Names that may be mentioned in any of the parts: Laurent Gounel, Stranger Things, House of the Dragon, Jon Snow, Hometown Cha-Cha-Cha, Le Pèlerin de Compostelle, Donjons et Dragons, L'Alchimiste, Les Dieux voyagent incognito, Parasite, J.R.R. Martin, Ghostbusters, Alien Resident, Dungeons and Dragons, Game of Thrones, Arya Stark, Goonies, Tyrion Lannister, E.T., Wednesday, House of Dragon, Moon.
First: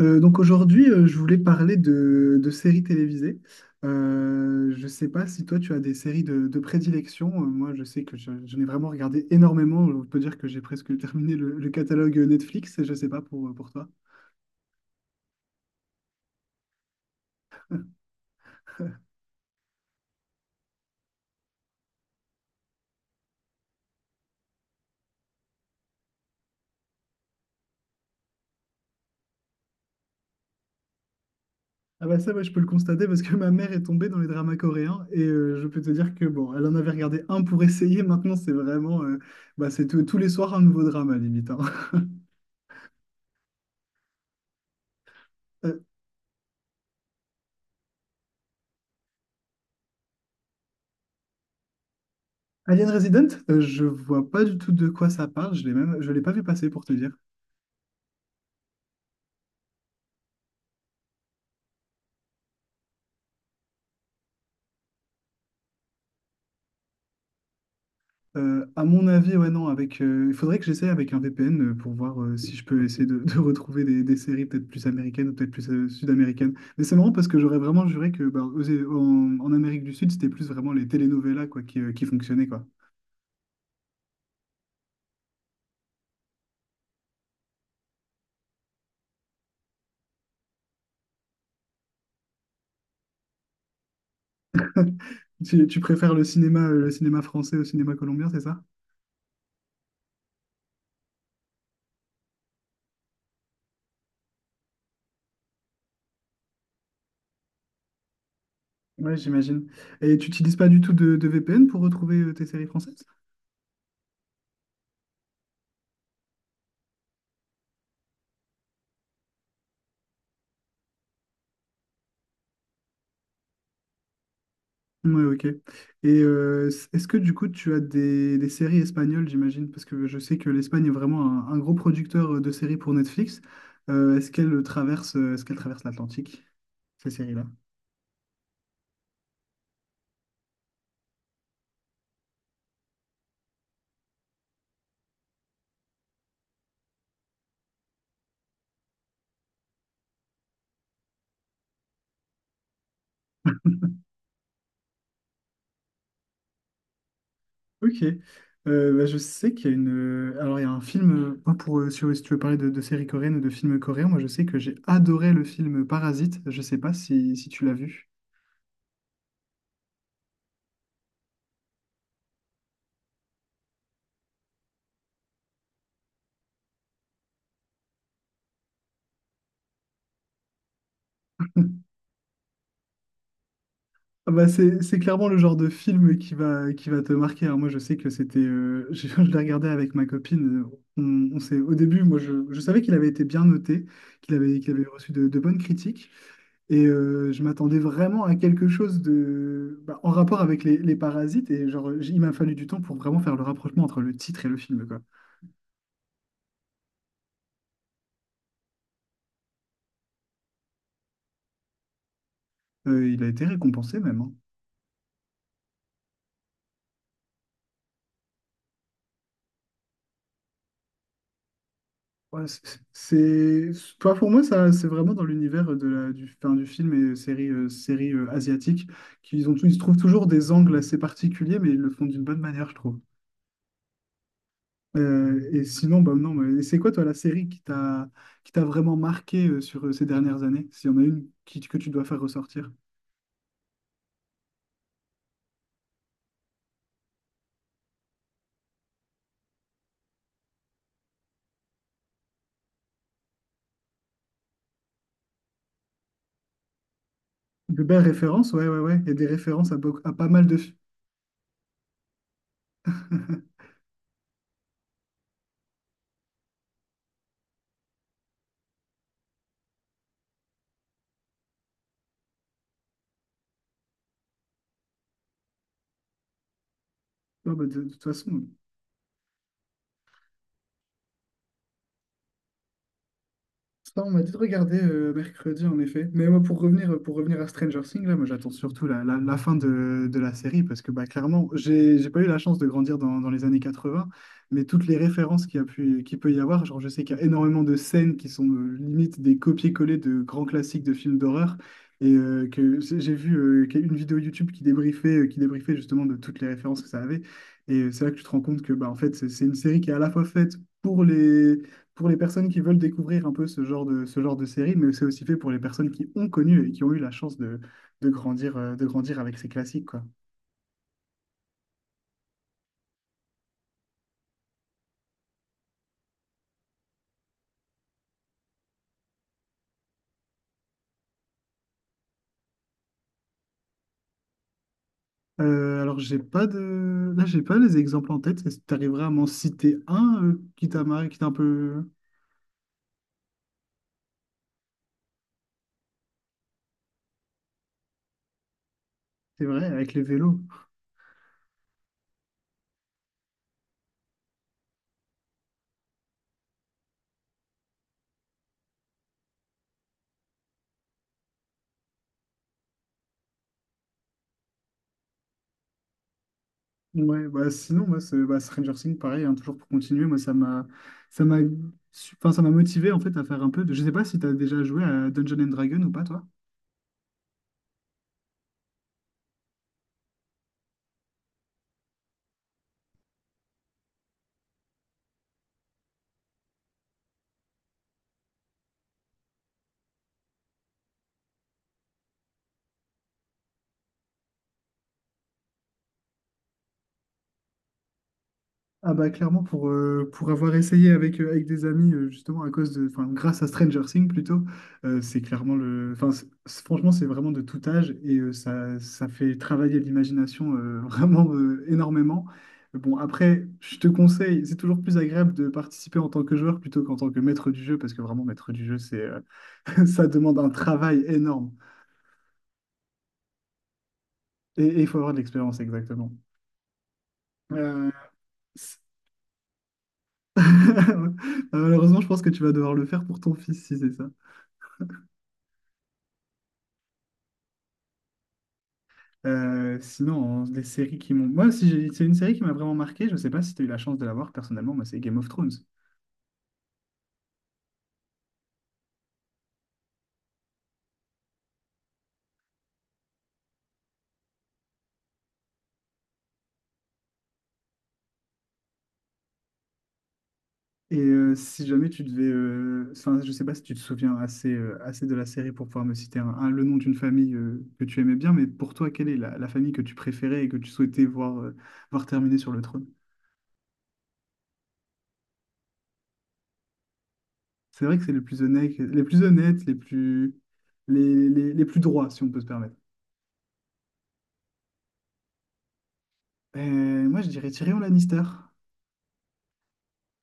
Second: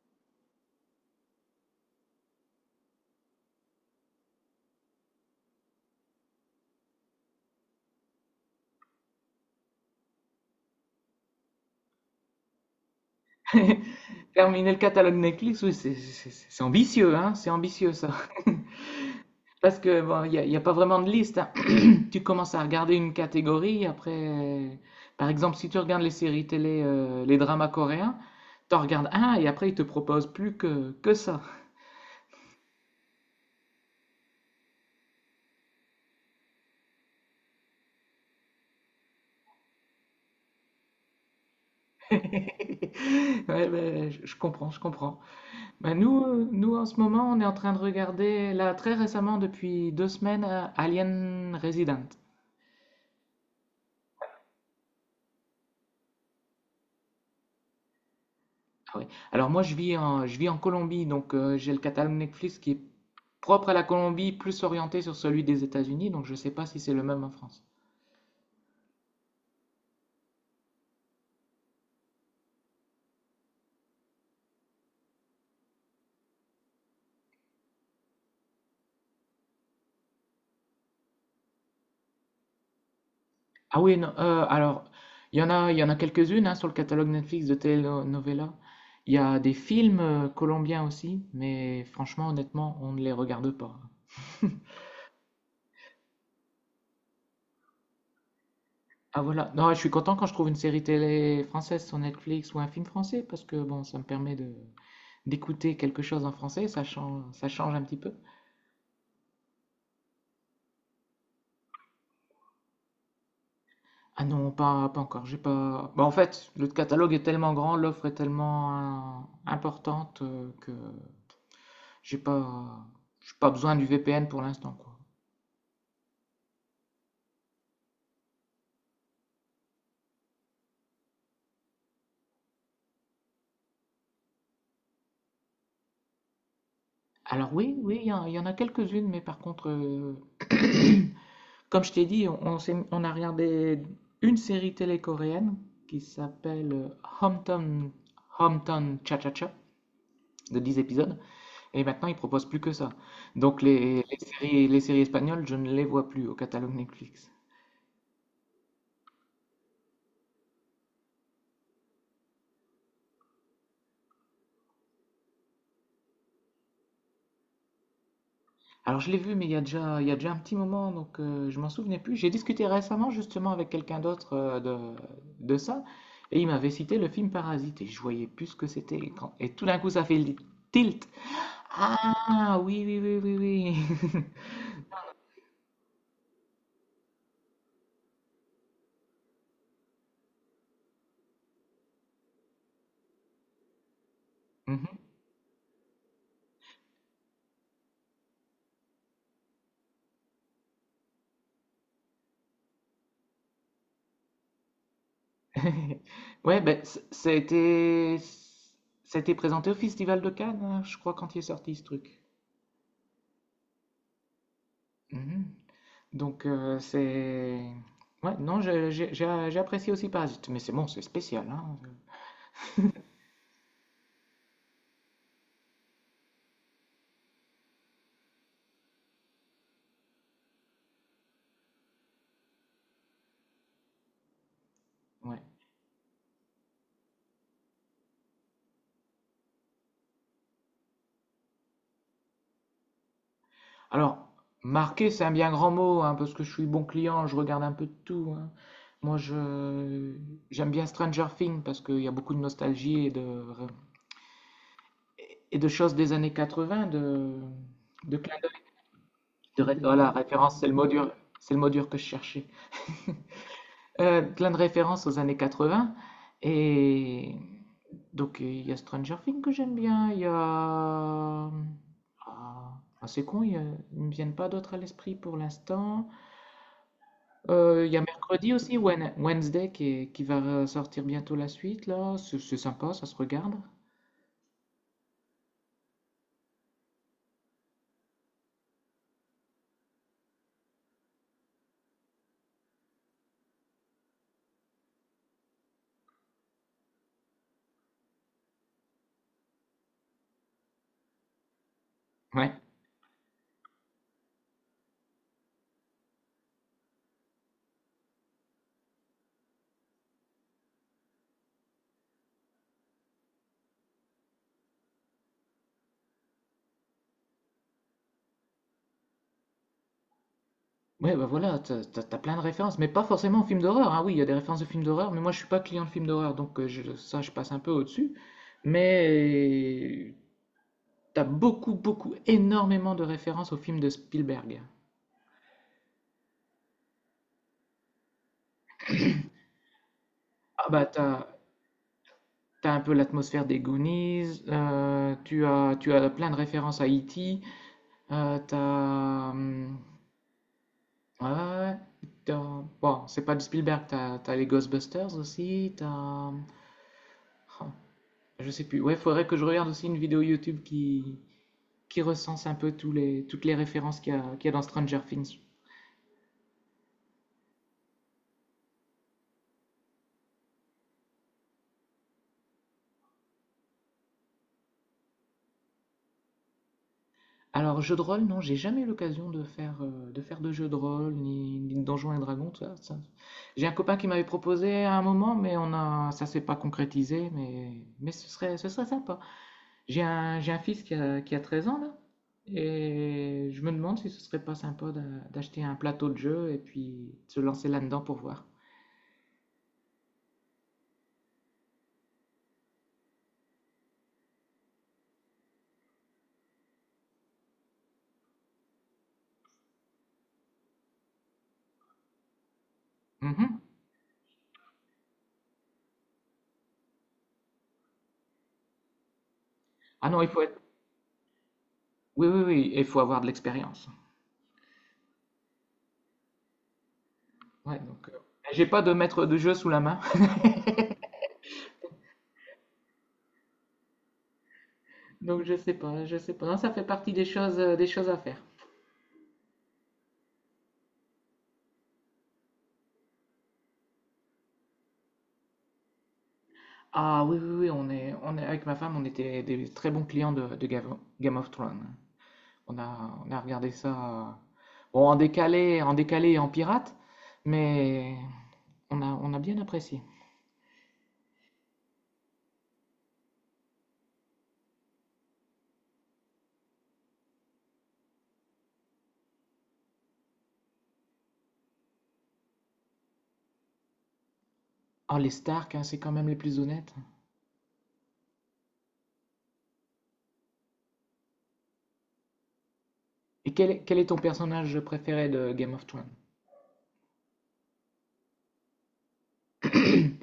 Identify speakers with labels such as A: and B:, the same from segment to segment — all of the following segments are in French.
A: Donc aujourd'hui, je voulais parler de séries télévisées. Je ne sais pas si toi, tu as des séries de prédilection. Moi, je sais que j'en ai vraiment regardé énormément. On peut dire que j'ai presque terminé le catalogue Netflix. Et je ne sais pas pour toi.
B: Terminer le catalogue Netflix, oui, c'est ambitieux, hein, c'est ambitieux ça. Parce que bon, il y a pas vraiment de liste, hein. Tu commences à regarder une catégorie, après, par exemple, si tu regardes les séries télé, les dramas coréens, t'en regardes un et après ils te proposent plus que ça.
A: Ah bah ça, ouais, je peux le constater parce que ma mère est tombée dans les dramas coréens et je peux te dire que bon, elle en avait regardé un pour essayer. Maintenant, c'est vraiment, c'est tous tous les soirs un nouveau drama limite, hein.
B: Ouais, ben, je comprends, je comprends.
A: Euh,
B: Ben, nous, nous, en ce moment, on est en train de regarder, là, très récemment, depuis 2 semaines, Alien Resident.
A: Alien Resident, je vois pas du tout de quoi ça parle. Je l'ai même, je l'ai pas vu passer pour te dire.
B: Ah oui. Alors moi je vis en Colombie, donc j'ai le catalogue Netflix qui est propre à la Colombie, plus orienté sur celui des États-Unis, donc je ne sais pas si c'est le même en France.
A: À mon avis, ouais, non, avec, il faudrait que j'essaie avec un VPN pour voir si je peux essayer de, de retrouver des séries peut-être plus américaines ou peut-être plus sud-américaines. Mais c'est marrant parce que j'aurais vraiment juré que bah, en, en Amérique du Sud, c'était plus vraiment les telenovelas quoi, qui fonctionnaient, quoi.
B: Ah oui, non, alors il y en a quelques-unes, hein, sur le catalogue Netflix de telenovela. Il y a des films colombiens aussi, mais franchement, honnêtement, on ne les regarde pas.
A: Tu préfères le cinéma français au cinéma colombien, c'est ça?
B: Ah voilà, non, je suis content quand je trouve une série télé française sur Netflix ou un film français, parce que bon, ça me permet de d'écouter quelque chose en français, ça change un petit peu.
A: Ouais, j'imagine. Et tu n'utilises pas du tout de VPN pour retrouver tes séries françaises?
B: Ah non, pas encore. J'ai pas. Bah, en fait, le catalogue est tellement grand, l'offre est tellement importante, que j'ai pas, j'ai pas besoin du VPN pour l'instant, quoi.
A: Ouais, ok. Et est-ce que du coup tu as des séries espagnoles, j'imagine? Parce que je sais que l'Espagne est vraiment un gros producteur de séries pour Netflix. Est-ce qu'elle traverse, est-ce qu'elle traverse l'Atlantique, ces séries-là?
B: Alors oui, oui, il y en a quelques-unes, mais par contre, comme je t'ai dit, on a regardé une série télé coréenne qui s'appelle Hometown, Hometown Cha-Cha-Cha de 10 épisodes, et maintenant ils proposent plus que ça. Donc les séries espagnoles, je ne les vois plus au catalogue Netflix.
A: Ok. Bah, je sais qu'il y a une. Alors, il y a un film, pas pour, si, si tu veux parler de séries coréennes ou de films coréens, moi je sais que j'ai adoré le film Parasite. Je sais pas si, si tu l'as vu.
B: Alors je l'ai vu, mais il y a déjà un petit moment, donc je m'en souvenais plus. J'ai discuté récemment justement avec quelqu'un d'autre, de ça, et il m'avait cité le film Parasite, et je voyais plus ce que c'était. Et tout d'un coup, ça fait le tilt. Ah oui, oui, oui, oui, oui.
A: Ah bah c'est clairement le genre de film qui va te marquer. Alors moi, je sais que c'était, je l'ai regardé avec ma copine. On s'est, au début, moi, je savais qu'il avait été bien noté, qu'il avait
B: Mhm.
A: reçu de bonnes critiques. Et je m'attendais vraiment à quelque chose de, bah, en rapport avec les parasites. Et genre, il m'a fallu du temps pour vraiment faire le rapprochement entre le titre et le film, quoi.
B: Ouais, ben ça a été présenté au Festival de Cannes, hein, je crois, quand il est sorti ce truc.
A: Il a été récompensé même, hein.
B: Mhm. Donc ouais, non, j'ai apprécié aussi Parasite, mais c'est bon, c'est spécial, hein.
A: Ouais, c'est toi pour moi ça c'est vraiment dans l'univers de la du enfin, du film et série série asiatique ils trouvent toujours des angles assez particuliers mais ils le font d'une bonne manière je trouve.
B: Ouais.
A: Et sinon bah non mais c'est quoi toi la série qui t'a vraiment marqué sur ces dernières années s'il y en a une qui, que tu dois faire ressortir.
B: Alors, marquer, c'est un bien grand mot, hein, parce que je suis bon client, je regarde un peu de tout, hein. Moi, je j'aime bien Stranger Things parce qu'il y a beaucoup de nostalgie et de choses des années 80, de
A: De belles
B: de clin d'œil,
A: références ouais ouais ouais et des références à,
B: voilà,
A: à pas mal de
B: référence, c'est le
A: films.
B: mot dur, c'est le mot dur que je cherchais. Plein de références aux années 80, et donc il y a Stranger Things que j'aime bien, il y a c'est con, ils ne me viennent pas d'autres à l'esprit pour l'instant.
A: Ouais, bah, de
B: Il y a
A: toute façon.
B: Mercredi aussi, Wednesday, qui va sortir bientôt la suite, là. C'est sympa, ça se regarde.
A: Ça, on m'a dit de regarder mercredi, en effet. Mais moi, pour revenir à Stranger Things, là, moi, j'attends surtout la, la fin de la série parce que, bah, clairement, j'ai pas eu la chance de grandir dans, dans les années 80, mais toutes les références qu'il y a pu, qu'il peut y avoir, genre, je sais qu'il y a énormément de scènes qui sont limite des copier-coller de grands classiques de films d'horreur et
B: Ouais.
A: j'ai vu qu'il y a une vidéo YouTube qui débriefait justement de toutes les références que ça avait. Et c'est là que tu te rends compte que, bah, en fait, c'est une série qui est à la fois faite pour les pour les personnes qui veulent découvrir un peu ce genre de série, mais c'est aussi fait pour les personnes qui ont connu et qui ont eu la chance de grandir, de grandir avec ces classiques, quoi.
B: Ouais, bah voilà, t'as plein de références, mais pas forcément films d'horreur, hein. Oui, il y a des références de films d'horreur, mais moi je suis pas client de films d'horreur, donc ça je passe un peu au-dessus. Mais t'as beaucoup, beaucoup, énormément de références aux films de Spielberg.
A: Alors, j'ai pas de... Là, j'ai pas les exemples en tête. Est-ce que tu arriveras à m'en citer un qui
B: Ah
A: t'a
B: bah
A: marqué, qui t'a
B: t'as,
A: un peu...
B: t'as un peu l'atmosphère des Goonies, tu as plein de références à E.T., euh, t'as,
A: C'est vrai,
B: hum,
A: avec les vélos.
B: Ouais, ouais, ouais. Bon, c'est pas du Spielberg, t'as les Ghostbusters aussi. Oh, je sais plus. Ouais, faudrait que je regarde aussi une vidéo YouTube qui recense un peu toutes les références qu'il y a dans Stranger Things.
A: Ouais, bah sinon, moi, bah, Stranger Things, pareil, hein, toujours pour continuer, moi, ça m'a enfin, ça m'a motivé, en fait, à faire un peu de... Je sais pas si t'as déjà joué à Dungeons and Dragons ou pas, toi?
B: Alors, jeu de rôle, non, j'ai jamais eu l'occasion de faire de jeu de rôle, ni de Donjons et Dragons, tout ça, ça. J'ai un copain qui m'avait proposé à un moment, mais ça s'est pas concrétisé, mais ce serait sympa. J'ai un fils qui a 13 ans là, et je me demande si ce serait pas sympa d'acheter un plateau de jeu et puis de se lancer là-dedans pour voir.
A: Ah bah clairement pour avoir essayé avec, avec des amis justement à cause de enfin grâce à Stranger Things plutôt c'est clairement le enfin franchement c'est vraiment de tout âge et ça, ça fait travailler l'imagination vraiment énormément. Bon après
B: Mhm.
A: je te conseille c'est toujours plus agréable de participer en tant que joueur plutôt qu'en tant que maître du jeu parce que vraiment maître du jeu c'est ça
B: Ah non, il
A: demande
B: faut
A: un
B: être.
A: travail énorme
B: Oui, oui, oui, il faut avoir de l'expérience.
A: et il faut avoir de l'expérience exactement.
B: Ouais,
A: Euh,
B: donc j'ai pas de maître de jeu sous la main,
A: malheureusement je pense que tu vas devoir le faire pour ton fils si c'est ça.
B: donc je sais pas, je sais pas. Non, ça fait partie des choses à faire.
A: Sinon, hein, les séries qui m'ont... Moi, si j'ai- c'est une série qui m'a vraiment marqué, je ne sais pas si tu as eu la chance de la voir personnellement, moi, c'est Game of Thrones.
B: Ah oui, oui, oui, on est avec ma femme, on était des très bons clients de Game of Thrones. On a regardé ça, bon, en décalé et en pirate, mais on a bien apprécié.
A: Et si jamais tu devais... Enfin, je ne sais pas si tu te souviens assez, assez de la série pour pouvoir me citer un, le nom d'une famille que tu aimais bien, mais pour toi, quelle est la, la famille que tu préférais et que tu souhaitais voir, voir terminer sur le trône?
B: Oh, les Stark, hein, c'est quand même les plus honnêtes.
A: C'est vrai que c'est les plus honnêtes, les plus honnêtes, les plus droits, si on peut se permettre.
B: Et quel est ton personnage préféré de Game of Thrones?
A: Moi, je dirais Tyrion Lannister.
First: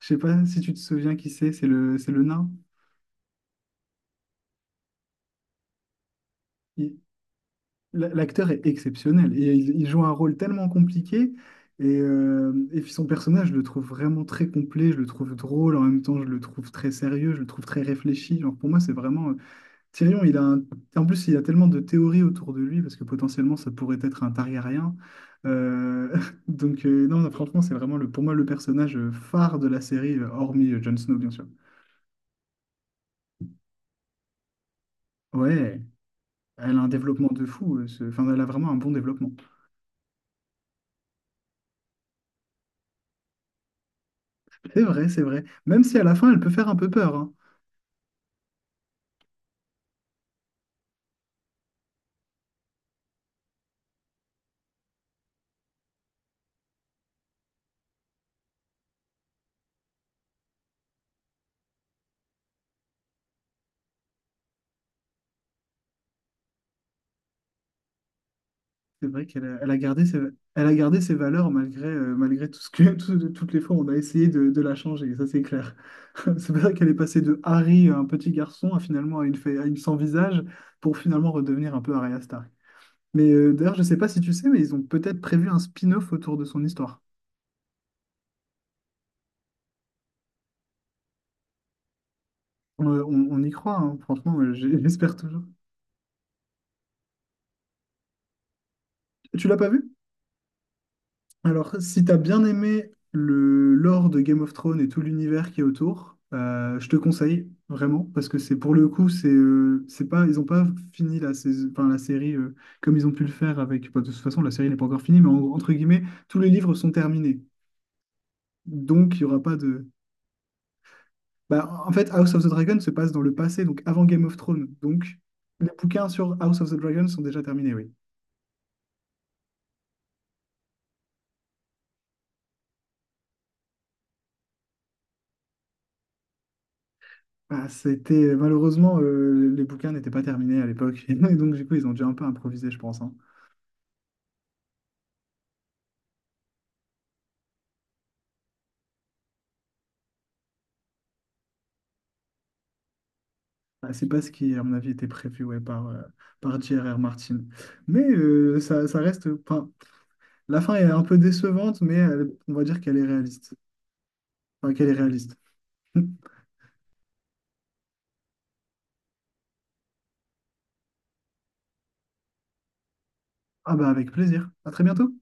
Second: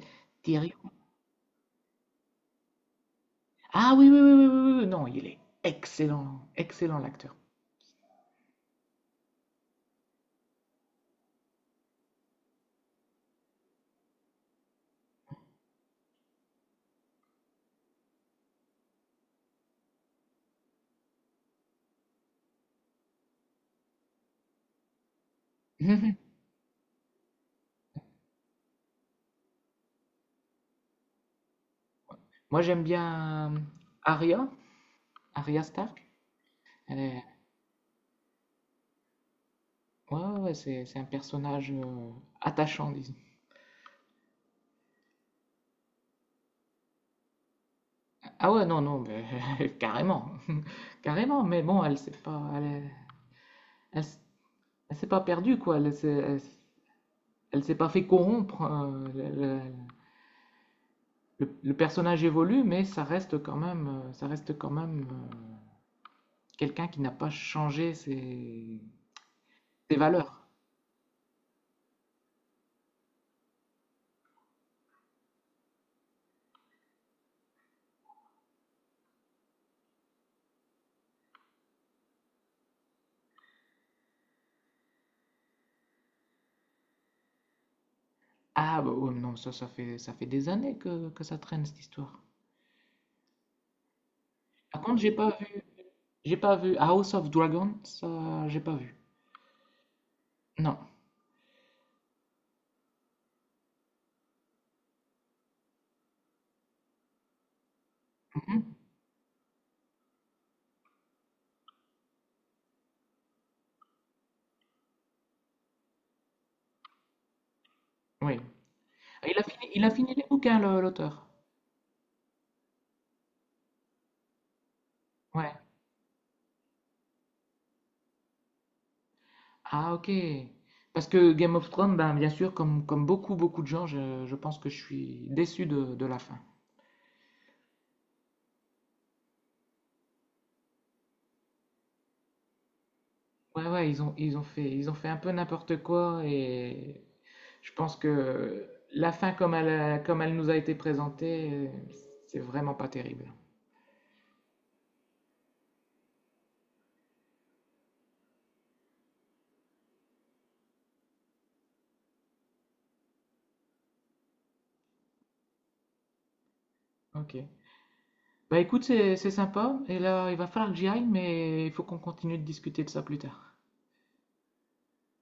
A: Je sais pas si tu te
B: Tyrion.
A: souviens qui c'est le nain.
B: Ah oui, oui, oui, oui, oui, oui, non, il est excellent, excellent l'acteur.
A: L'acteur est exceptionnel et il joue un rôle tellement compliqué. Et puis son personnage, je le trouve vraiment très complet, je le trouve drôle, en même temps je le trouve très sérieux, je le trouve très réfléchi. Genre pour moi, c'est vraiment... Tyrion, en plus, il y a tellement de théories autour de lui, parce que potentiellement, ça pourrait être un Targaryen. Euh,
B: Moi,
A: donc non, non, franchement, c'est vraiment le, pour moi le personnage phare de la série, hormis Jon Snow, bien sûr.
B: j'aime bien Arya, Arya
A: Ouais,
B: Stark.
A: elle a un
B: Elle est-
A: développement de fou, enfin, elle a vraiment un bon développement.
B: Ouais, ouais, ouais, c'est un personnage attachant, disons.
A: C'est vrai, c'est vrai. Même si à la fin, elle peut faire un peu peur, hein.
B: Ah ouais, non, non, mais carrément, carrément. Mais bon, elle, s- elle s'est pas perdue quoi. Elle s'est pas fait corrompre. Le personnage évolue, mais ça reste quand même quelqu'un qui n'a pas changé ses,
A: C'est vrai qu'elle a, elle a
B: ses
A: gardé ses,
B: valeurs.
A: elle a gardé ses valeurs malgré, malgré tout ce que, toutes les fois où on a essayé de la changer. Ça, c'est clair. C'est vrai qu'elle est passée de Harry, un petit garçon, à finalement à une, à une sans visage, pour finalement redevenir un peu Arya Stark. Mais d'ailleurs, je sais pas si tu sais, mais ils ont peut-être prévu un spin-off autour de son histoire.
B: Ah bah ouais, non, ça fait des années que ça traîne cette histoire.
A: On y croit, hein. Franchement,
B: Par contre,
A: j'espère toujours.
B: j'ai pas vu House of Dragon, ça, j'ai pas vu.
A: Tu l'as pas vu?
B: Non.
A: Alors, si t'as bien aimé le lore de Game of Thrones et tout l'univers qui est autour, je te conseille vraiment parce que c'est pour
B: Mhm.
A: le coup, c'est pas, ils ont pas fini la saison, enfin, la série comme ils ont pu le faire avec, bah, de toute façon, la série n'est pas encore finie, mais entre guillemets, tous les livres sont terminés,
B: Oui.
A: donc il y
B: Il
A: aura
B: a
A: pas
B: fini, il
A: de.
B: a fini les bouquins, l'auteur.
A: Bah, en fait, House of the Dragon se passe dans le passé, donc avant Game of Thrones, donc
B: Ouais.
A: les bouquins sur House of the Dragon sont déjà terminés, oui.
B: Ah, ok. Parce que Game of Thrones, ben, bien sûr, comme beaucoup, beaucoup de gens, je pense que je suis déçu de la fin.
A: Ah, c'était malheureusement les bouquins n'étaient pas terminés à l'époque et donc du coup ils ont dû un peu improviser je pense hein.
B: Ouais, ouais, ils ont fait un peu n'importe quoi, et je pense que la fin, comme elle nous a été présentée, c'est vraiment pas terrible.
A: Ah, c'est pas ce qui à mon avis était prévu ouais, par par J.R.R. Martin mais ça, ça reste enfin la fin est un peu décevante mais on va dire qu'elle est réaliste enfin qu'elle est réaliste
B: Ok. Bah écoute, c'est sympa et là, il va falloir que j'y aille, mais il faut qu'on continue de discuter de ça plus tard.
A: ah bah avec plaisir à très bientôt